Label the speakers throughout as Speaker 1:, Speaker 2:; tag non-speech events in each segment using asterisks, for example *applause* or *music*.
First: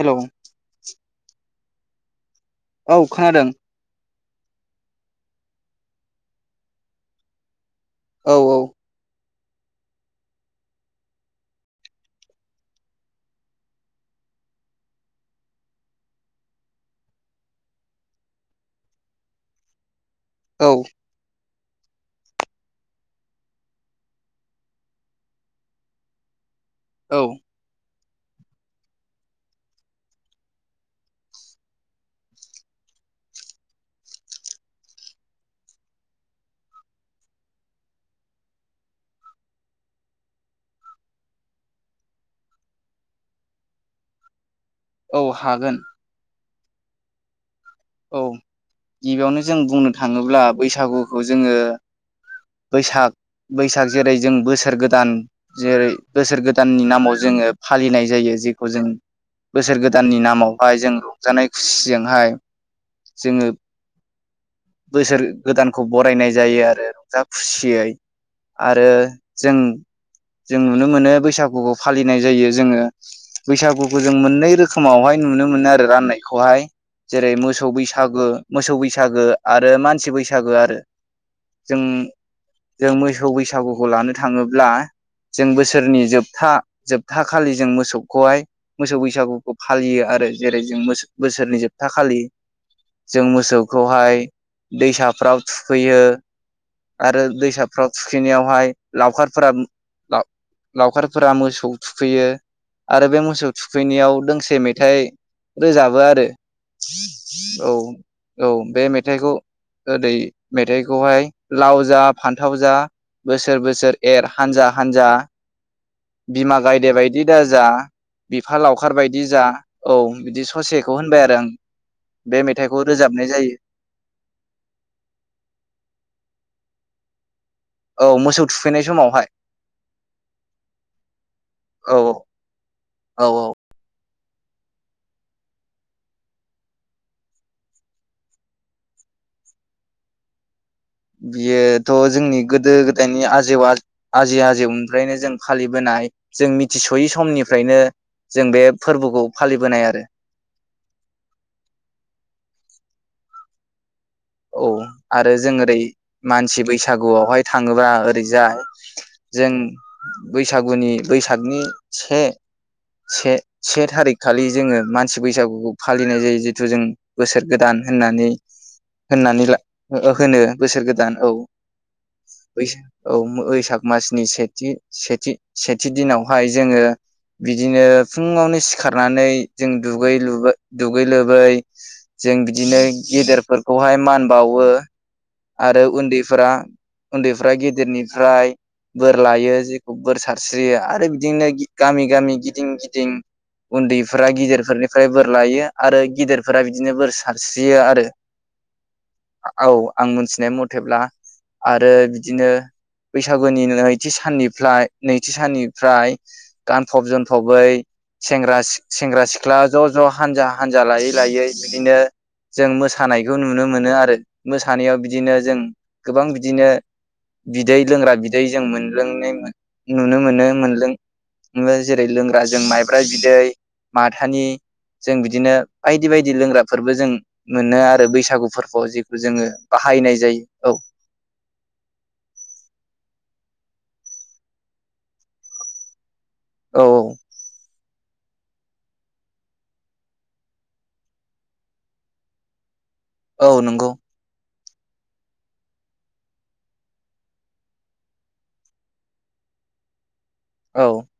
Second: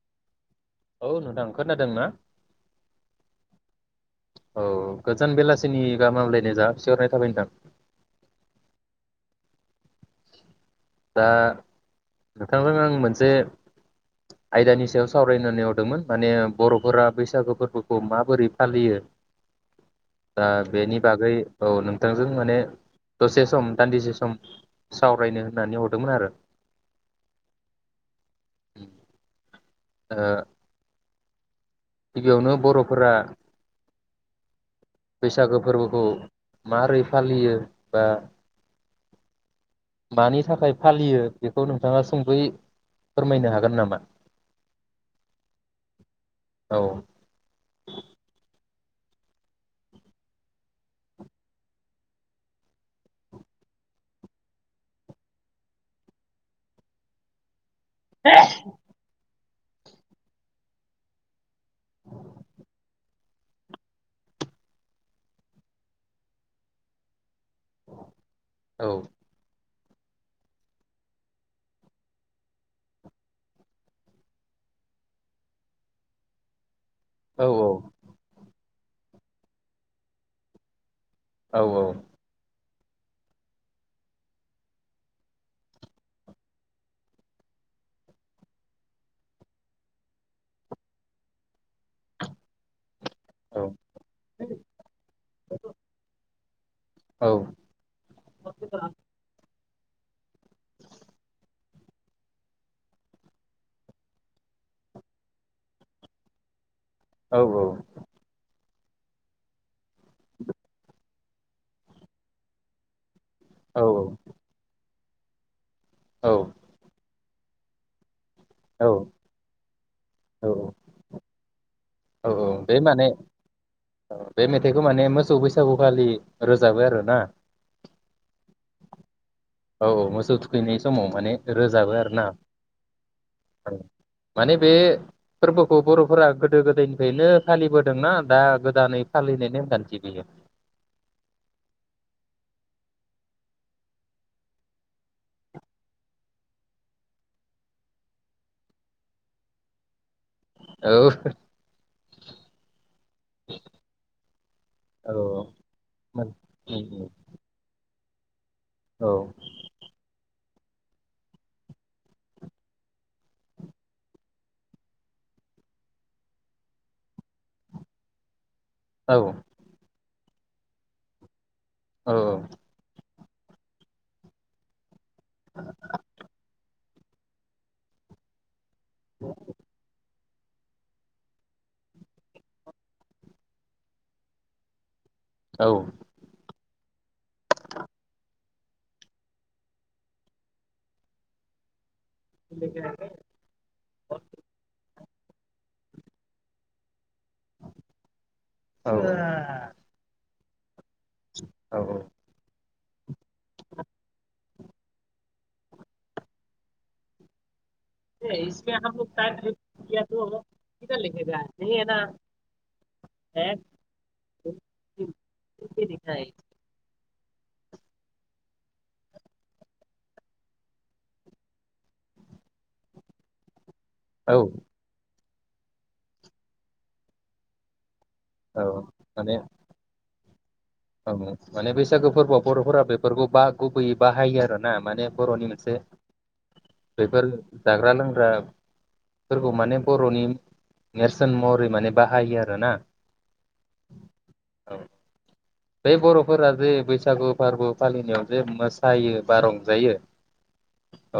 Speaker 1: Hello
Speaker 2: औ नोंथां खोनादों ना?
Speaker 1: औ खोनादों
Speaker 2: औ गोजोन बेलासिनि गाहाम हामलायनाय जासि हरनाय थाबाय नोंथां।
Speaker 1: औ औ
Speaker 2: दा नोंथांजों आं मोनसे आयदानि सायाव सावरायनो होननानै हरदोंमोन माने बर'फोरा बैसागु फोरबोखौ माबोरै फालियो? दा
Speaker 1: औ
Speaker 2: बेनि बागै औ नोंथांजों माने दसे सम दान्दिसे सम सावरायनो होननानै हरदोंमोन आरो।
Speaker 1: औ
Speaker 2: उम ओ गिबियावनो बर'फोरा बैसागो फोरबोखौ मारै फालियो बा मानि थाखाय फालियो बेखौ नोंथांङा सुंदयै फोरमायनो हागोन नामा?
Speaker 1: औ हागोन।
Speaker 2: औ
Speaker 1: औ गिबियावनो जों बुंनो थांङोब्ला बैसागुखौ जोंङो बैसाग बैसाग जेरै जों बोसोर गोदान जेरै बोसोर गोदाननि नामाव जोंङो फालिनाय जायो जे खौ जों बोसोर गोदाननि नामावहाय जों रंजानाय खुसिजोंहाय जोंङो बोसोर गोदानखौ बरायनाय जायो आरो रंजा खुसियै
Speaker 2: औ
Speaker 1: आरो जों जों नुनो मोनो बैसागुखौ फालिनाय जायो जोंङो बैसागुखौ जों मोननै रोखोमावहाय नुनो मोनो आरो राननायखौ हाय जेरै
Speaker 2: औ
Speaker 1: मोस सौ बैसागो, मोसौ बैसागो आरो मानसि बैसागो आरो।
Speaker 2: औ
Speaker 1: जों
Speaker 2: औ
Speaker 1: जों मोसौ बैसागुखौ लानो थांङोब्ला जों बोसोरनि जोबथा जोबथा खालि जों मोसौखौहाय मोसौ बैसागुखौ फालियो आरो जेरै जों मोस-बोसोरनि जोबथा खालि जों
Speaker 2: औ
Speaker 1: मोसौखौहाय दैसाफ्राव थुखैयो आरो
Speaker 2: औ
Speaker 1: दैसाफ्राव थुखैनायावहाय लावखारफोरा लाव-लावखारफोरा मोसौ थुखैयो आरो बे मोसौ थुखैनायाव दोंसे मेथाइ रोजाबो आरो। औ औ बे मेथाइखौ ओदै मेथाइखौहाय लाव जा फान्थाव जा बोसोर
Speaker 2: औ
Speaker 1: बोसोर एर हानजा हानजा *inaudible*
Speaker 2: औ
Speaker 1: बिमा गायदे बाय दि दाजा बिफा
Speaker 2: औ
Speaker 1: लावखार बायदि जा औ बिदि
Speaker 2: औ
Speaker 1: ससेखौ होनबाय आरो आं
Speaker 2: औ
Speaker 1: बे
Speaker 2: औ बै
Speaker 1: मेथाइखौ
Speaker 2: माने
Speaker 1: रोजाबनाय जायो
Speaker 2: बे मेथाइखौ माने मोसौ बैसागुखालि रोजाबो आरो ना?
Speaker 1: औ मोसौ थुखैनाय समावहाय
Speaker 2: औ औ मोसौ थुखैनाय समाव माने रोजाबो
Speaker 1: औ
Speaker 2: आरो ना? औ माने बे फोरबोखौ बर'फोरा गो दो-गोदायनिफ्रायनो फालिबोदोंना दा गोदानै फालिनाय नेमखान्थि बेयो?
Speaker 1: बियोथ' जोंनि गोदो-गोदायनि आजौ-आजै-आजौनिफ्रायनो जों फालिबोनाय जों मिथिस'यै समनिफ्रायनो जों बे फोरबोखौ फालिबोनाय आरो।
Speaker 2: औ।
Speaker 1: औ आरो जों ओरै
Speaker 2: मोन
Speaker 1: मानसि
Speaker 2: उम उम
Speaker 1: बैसागुआवहाय थाङोब्ला जाय
Speaker 2: औ
Speaker 1: जों बैसागुनि बैसागनि से-से-से थारिख खालि जोङो मानसि बैसागुखौ फालिनाय जायो जिथु जों बोसोर गोदान होननानै होननानै ला ओ होनो बोसोर गोदान औ।
Speaker 2: औ औ।
Speaker 1: औ बैसाग मासनि सेथि सेथि-सेथि दिनावहाय जोङो बिदिनो फुङावनो सि खारनानै जों दुगै-लो दुगै-लोबै जों बिदिनो गेदेर फोर खौहाय मान बावो
Speaker 2: औ
Speaker 1: आरो उन्दैफोरा उन्दैफ्रा गेदेरनिफ्राय बोर लायो जेखौ बोर सारस्रियो आरो बिदिनो गामि-गामि, गिदिं-गिदिं उन्दैफोरा गिदिरफोरनि फ्राय बोर लायो आरो गिदिरफोरा बिदिनो बोर सारस्रियो आरो।
Speaker 2: औ
Speaker 1: औ आं मोनथिनाय म थेब्ला
Speaker 2: औ
Speaker 1: आरो
Speaker 2: औ
Speaker 1: बिदिनो बैसागुनि नैथि साननि फ्राय नैथि साननिफ्राय गानफब जोमफबै सेंग्रा
Speaker 2: इसमें
Speaker 1: सिख
Speaker 2: हम
Speaker 1: -
Speaker 2: लोग
Speaker 1: सेंग्रा
Speaker 2: टाइम
Speaker 1: सिख्ला ज'-ज'
Speaker 2: किया तो
Speaker 1: हानजा-हानजा
Speaker 2: किधर लिखेगा
Speaker 1: लायै-लायै
Speaker 2: नहीं है ना।
Speaker 1: बिदिनो जों मोसा मोसानायखौ नुनो मोनो आरो
Speaker 2: औ
Speaker 1: मोसानायाव बिदिनो जों गोबां बिदिनो बिदै लोंग्रा बिदै जों मोनलोंनायमोन नुनो मोनो मोनलों ओं जेरै लोंग्रा बा जों माइब्रा बिदै माथानि स जों बिदिनो बायदि बायदि लोंग्राफोरबो जों मोनो आरो ओ बैसागु
Speaker 2: औ
Speaker 1: फोरखौ जेखौ
Speaker 2: माने
Speaker 1: जोङो बाहायनाय जायो। औ।
Speaker 2: औ माने बैसागो फोरबोआव बर'फोरा बेफोरखौ बा गुबैयै बाहायो आरोना माने बर'नि मोनसे
Speaker 1: औ औ
Speaker 2: बेफोर जाग्रा लोंग्रा- फोरा फोरखौ माने बर'नि नेरसोन महरै माने बाहायो आरोन
Speaker 1: औ नोंगौ।
Speaker 2: औ। बै बर'फोरा जे बैसागु फोरबो फालिनायाव जे मोसायो बा रंजायो।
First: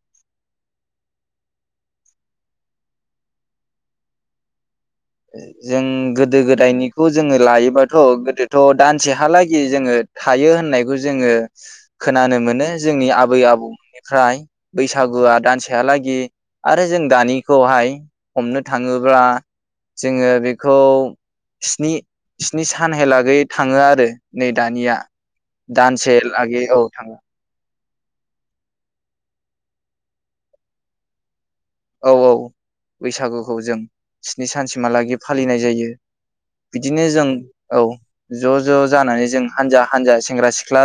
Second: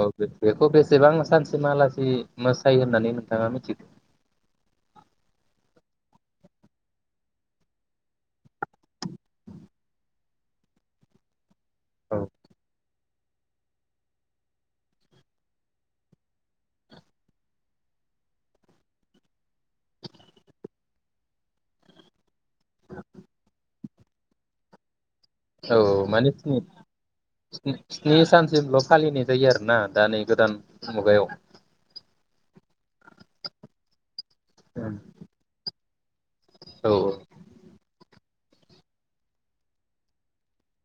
Speaker 2: औ *unintelligible* बेखौ बेसेबां सानसे मालासि मोसायो होननानै नोंथाङा मिथिगौ
Speaker 1: ओ जों गोदो-गोदायनिखौ जोङो लायोबाथ' गोदोथ' दानसेहालागै जोङो हायो होननायखौ जोङो
Speaker 2: औ
Speaker 1: खोनानो मोनो जोंनि आ आबै आबौमोननिफ्राय बैसागुआ दानसेहालागि आरो जों दानिखौहाय हमनो थाङोब्ला- जोङो बेखौ स्नि- स्नि सानहालागै थाङो आरो आरो नै दानिया
Speaker 2: औ
Speaker 1: दानसे
Speaker 2: माने
Speaker 1: लागि औ थाङो।
Speaker 2: स्नि स्नि सानसिमल' फालिनाय जायो आरो ना दा नै गोदान मुगायाव।
Speaker 1: औ-औ बैसागुखौ जों- स्नि सानसिमहालागै फालिनाय जायो।
Speaker 2: औ
Speaker 1: बिदिनो
Speaker 2: औ
Speaker 1: जों औ ज' ज' जानानै जों हानजा-हानजा सेंग्रा-सिख्ला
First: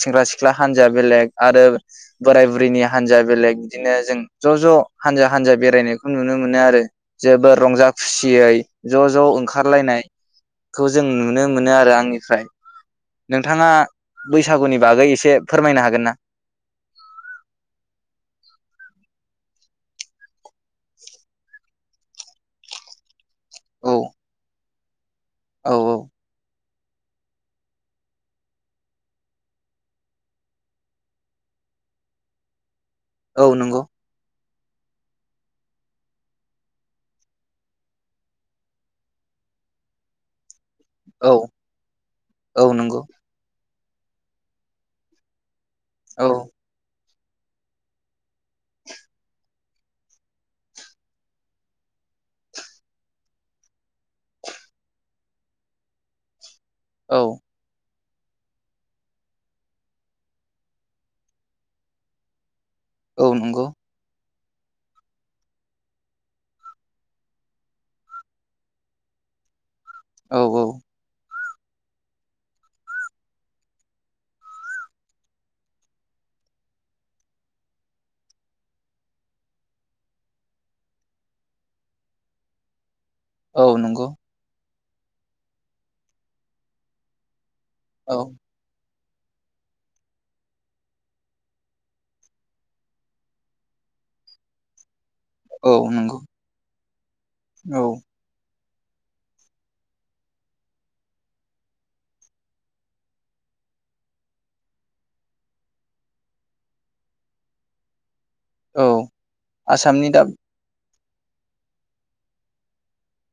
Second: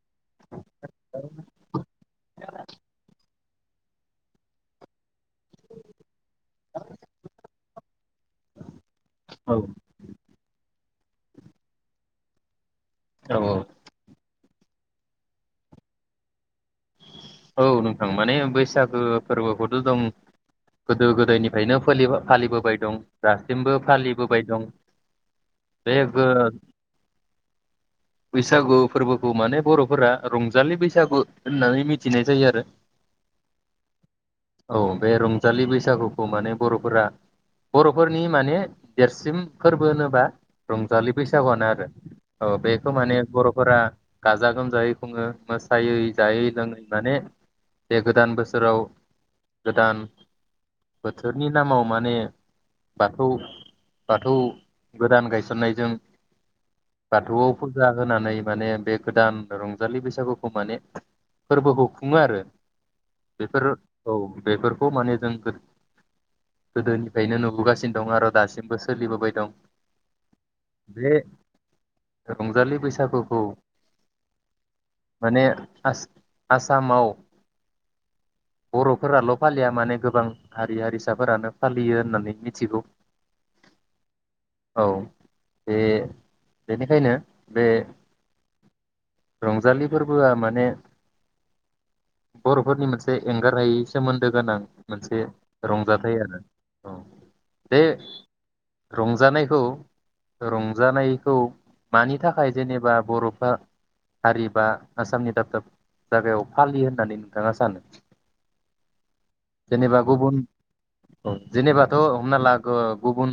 Speaker 1: सेंग्रा-सिख्ला हान्जाया बेलेग आरो बोराय बुरैनि हान्जाया बेलेग- बिदिनो जों ज'-ज' हानजा-हानजा बेरायनायखौ नुनो मोनो आरो जोबोर रंजा खुसियै ज'-ज'
Speaker 2: औ
Speaker 1: ओंखारलायनाय। खौ जों नुनो मोनो आरो आंनिफ्राय-
Speaker 2: औ
Speaker 1: नोंथाङा- बैसागुनि बागै एसे फोरमायनो हागोन ना
Speaker 2: औ नोंथां माने बैसागो फोरबोखौथ' दं गोदो गोदायनिफ्रायनो फोलिबा फालिबोबाय दं। दासिमबो
Speaker 1: औ
Speaker 2: फालिबोबाय दं
Speaker 1: औ
Speaker 2: *unintelligible* बैसागु फोरबोखौ माने बरफोरा रंजालि बैसागु होननानै मिथि थिनाय जायो आरो
Speaker 1: औ नंगौ
Speaker 2: औ बे रंजालि बैसागुखौ माने बरफोरा बरफोरनि माने देरसिन फोरबो होनोबा रंजालि
Speaker 1: औ
Speaker 2: बैसागुआनो आरो औ बेखौ माने बरफोरा गाजा गोमजायै खुङो मोन जायो
Speaker 1: औ
Speaker 2: जायो दं *unintelligible* माने जे गोदान बोसोराव गोदान बोथोरनि नामाव माने बाथौ बाथौ गोदान गायसननायजों
Speaker 1: औ
Speaker 2: बाथौ फुजा होनानै माने बे गोदान रंजालि बैसागुखौ माने फोरबोखौ खुङो आरो
Speaker 1: औ
Speaker 2: बेफोर
Speaker 1: नंगौ
Speaker 2: औ बेफोरखौ माने जों गोदोनिफ्रायनो नुबोगासिनो दं आरो दासिमबो सोलिबोबाय दं
Speaker 1: औ औ
Speaker 2: बे रंजालि बैसागुखौ माने आस आसामाव बरफोराल फालिया माने गोबां हारि हारिसाफोरानो फालियो होननानै मिथिगौ
Speaker 1: औ नंगौ
Speaker 2: औ बे बेनिखायनो बे
Speaker 1: औ
Speaker 2: रंजालि फोरबोआ माने बरफोरनि मोनसे एंगारहायै सोमोन्दो गोनां मोनसे एसे
Speaker 1: औ नंगौ
Speaker 2: रंजाथाइ आरो औ
Speaker 1: औ
Speaker 2: दे रंजानायखौ रंजानायखौ मानि थाखाय जेनेबा बरफोरा हारि बा आसामनि दाब दाब जागायाव फालि होननानै नोंथाङा सानो
Speaker 1: औ आसामनि दा
Speaker 2: गुबुन जेनेबा' हमना ला गुबुन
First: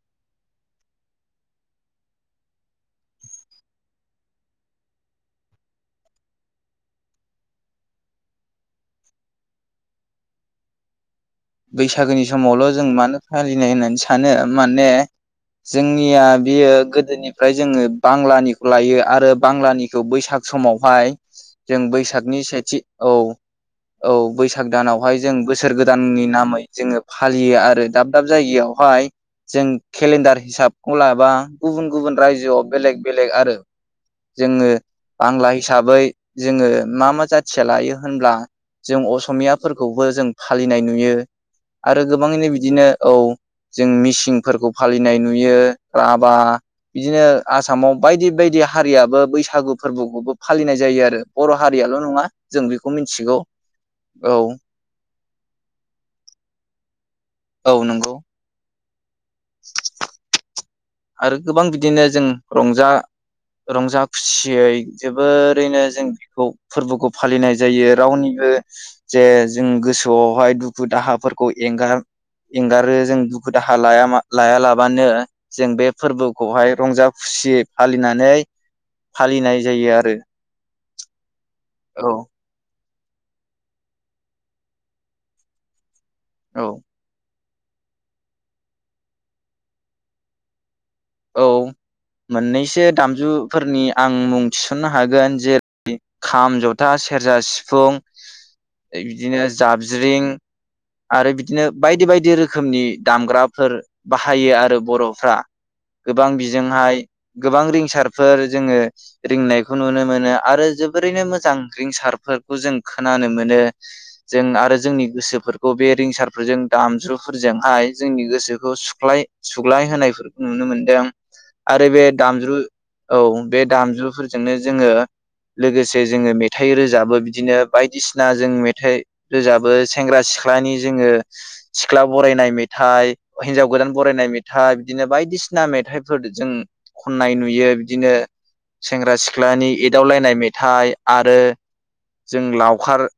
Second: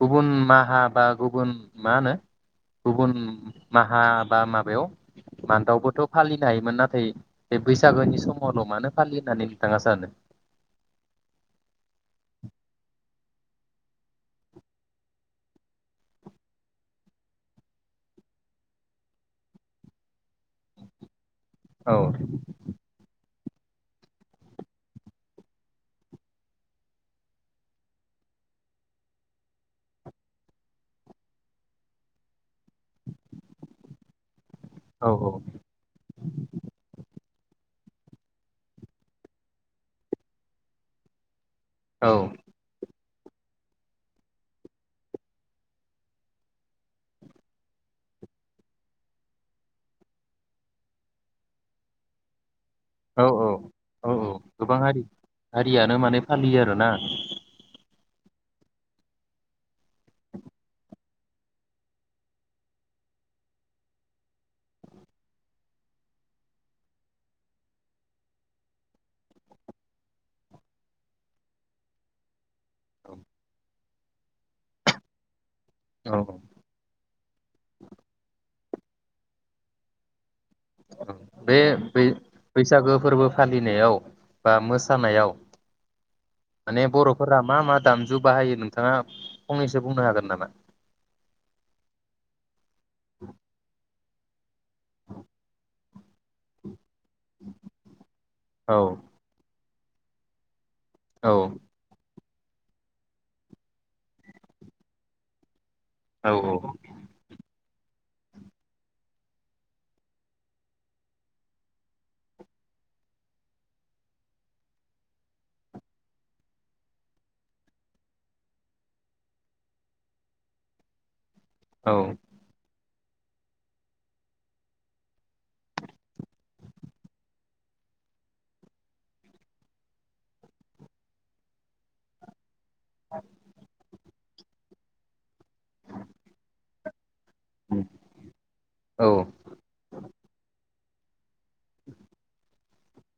Speaker 2: गुबुन माहा बा गुबुन मा होनो गुबुन माहा बा माबायाव मान्थावबोथ फालियो हायोमोन नाथाय बे बैसागोनि समावल मानो फालियो होननानै नोंथाङा सानो
Speaker 1: बैसागोनि समावल जों मानो फालिनाय होननानै सानो माने जोंनिया बेयो गोदोनिफ्राय जोङो बांलानिखौ लायो आरो बांलानिखौ बैसाग समावहाय जों
Speaker 2: औ
Speaker 1: बैसागनि सेथि औ औ बैसाग दानावहाय जों बोसोर गोदाननि नामै जोङो फालियो आरो दाब दाब जायगायावहाय जों केलेन्डार हिसाबखौ लाबा गुबुन गुबुन रायजोआव बेलेग बेलेग आरो जोङो
Speaker 2: औ
Speaker 1: बांला हिसाबै जोङो मा मा जाथि मानसिया लायो होनब्ला जों असमियाफोरखौबो जों फालिनाय नुयो आरो
Speaker 2: औ
Speaker 1: गोबाङैनो बिदिनो औ जों मिसिंफोरखौ फालिनाय नुयो राभा बिदिनो आसामाव बायदि बायदि हारियाबो बैसागु फोरबोखौबो फालिनाय जायो आरो बर हारियाल नङा जों बेखौ
Speaker 2: औ
Speaker 1: मिथिगौ औ।
Speaker 2: हारियानो माने फालियो आरोना
Speaker 1: औ नंगौ *inaudible* आरो गोबां बिदिनो जों रंजा रंजा खुसियै जोबोरैनो जों बेखौ फोरबोखौ फालिनाय जायो रावनिबो जे जों गोसोआवहाय दुखु दाहाफोरखौ एंगार एंगारो
Speaker 2: औ
Speaker 1: जों दुखु दाहा लाया लायालाबानो जों बे फोरबोखौहाय रंजा खुसियै फालिनानै फालिनाय जायो आरो
Speaker 2: *inaudible* बे
Speaker 1: औ
Speaker 2: बै-बैसागो फोरबो फालिनायाव बा मोसानायाव
Speaker 1: औ
Speaker 2: माने बर'फोर फोरा मा मा दामजु बाहायो नोंथाङा फंनैसो बुंनो हागोन नामा?
Speaker 1: औ मोननैसो दामजुफोरनि आं मुं थिसननो हागोन खाम, ज था, सेरजा, सिफुं
Speaker 2: औ
Speaker 1: इदिनो जाबज्रिं
Speaker 2: औ
Speaker 1: आरो बिदिनो बायदि बायदि रो खोमनि दामग्राफोर बाहायो आरो बर'फ्रा।
Speaker 2: औ
Speaker 1: गोबां बिजोंहाय गोबां रिंसार फोर जोङो रिंनायखौ नुनो मोनो आरो जोबोरैनो मोजां रिंसारफोरखौ जों खोनानो मोनो। जों आरो जोंनि गोसोफोरखौ बे रिंसारफोरजों दामज्रुफोरजोंहाय जोंनि गोसोखौ सुग्लाय सुग्लाय होनायफोर नुनो मोनदों। आरो
Speaker 2: औ
Speaker 1: बे दामज्रु औ बे दामजुफोरजोंनो जोङो लोगोसे जोङो मेथाइ रोजाबो बिदिनो बायदिसिना जों मेथाइ रोजाबो सेंग्रा सिख्लानि जोङो सिख्ला बरायनाय मे थाइ हिनजाव गोदान बरायनाय मेथाइ बिदिनो बाय दिसिना मेथाइफोर जों खननाय नुयो बिदिनो
Speaker 2: औ
Speaker 1: सेंग्रा सिख्लानि एदावलायनाय मेथाइ आरो जों लावखार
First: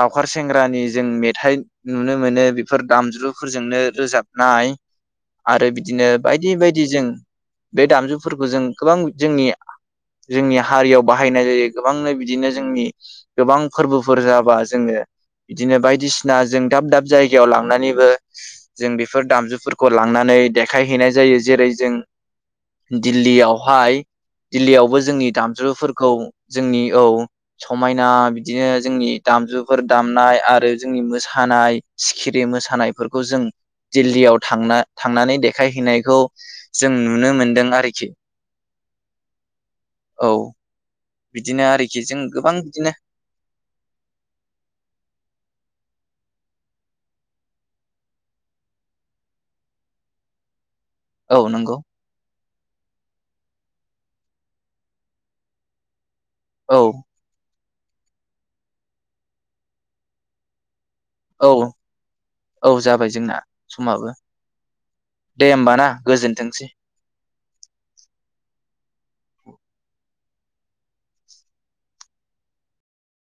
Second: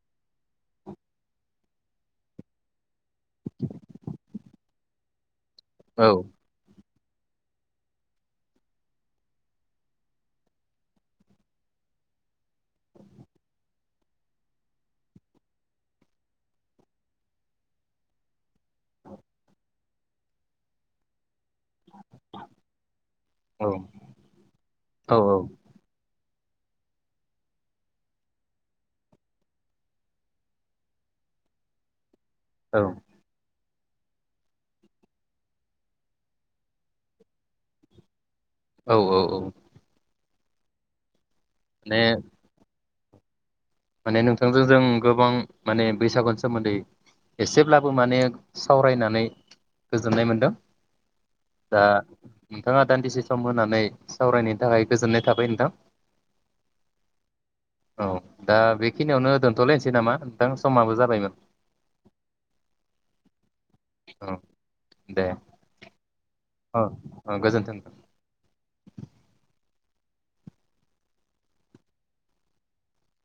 Speaker 1: लावखार सेंग्रानि जों मेथाइ नुनो मोनो बेफोर दामजुफोरजोंनो रोजाबनाय। आरो
Speaker 2: औ
Speaker 1: बिदिनो बेबायदि जों बे दामजुफोरखौ जों गोबां जोंनि जोंनि हारियाव बाहायनाय जायो गोबांनो बिदिनो जोंनि गोबां फोर्बोफोर जाबा जोङो बिदिनो बायदिसिना जों दाब दाब जायगायाव लांनानैबो जों बेफोर दामजुफोरखौ लांनानै देखायहैनाय जायो जेरै जों
Speaker 2: औ
Speaker 1: दिल्लीयावहाय दिल्लीयावबो जोंनि दामजुफोरखौ जोंनि औ समायना बिदिनो जोंनि दामजुफोर दामनाय आरो जोंनि मोसानाय सि खिरि
Speaker 2: औ
Speaker 1: मोसानायफोरखौ जों दिल्लीयाव थांना थांनानै देखायहैनाय बेखौ जों नुनो मोनदों आरोखि।
Speaker 2: औ औ औ।
Speaker 1: औ। बिदिनो आरोखि
Speaker 2: माने
Speaker 1: जों गोबां बिदिनो
Speaker 2: माने नोंथांजों जों गोबां माने बैसागुनि सोमोन्दै एसेब्लाबो माने सावरायनानै गोजोननाय मोनदों।
Speaker 1: औ नंगौ
Speaker 2: दा नोंथांङा दान्दिसे सम होना नै सावरायनायनि थाखाय गोजोननाय थाबाय नोंथां।
Speaker 1: औ।
Speaker 2: औ। दा बेखिनियावनो दोन्थ'लायनोसै नामा नोंथां समाबो जा
Speaker 1: औ औ जाबाय जोंना समाबो
Speaker 2: औ
Speaker 1: दे होमबा ना गोजोन्थों
Speaker 2: औ औ गोजोथों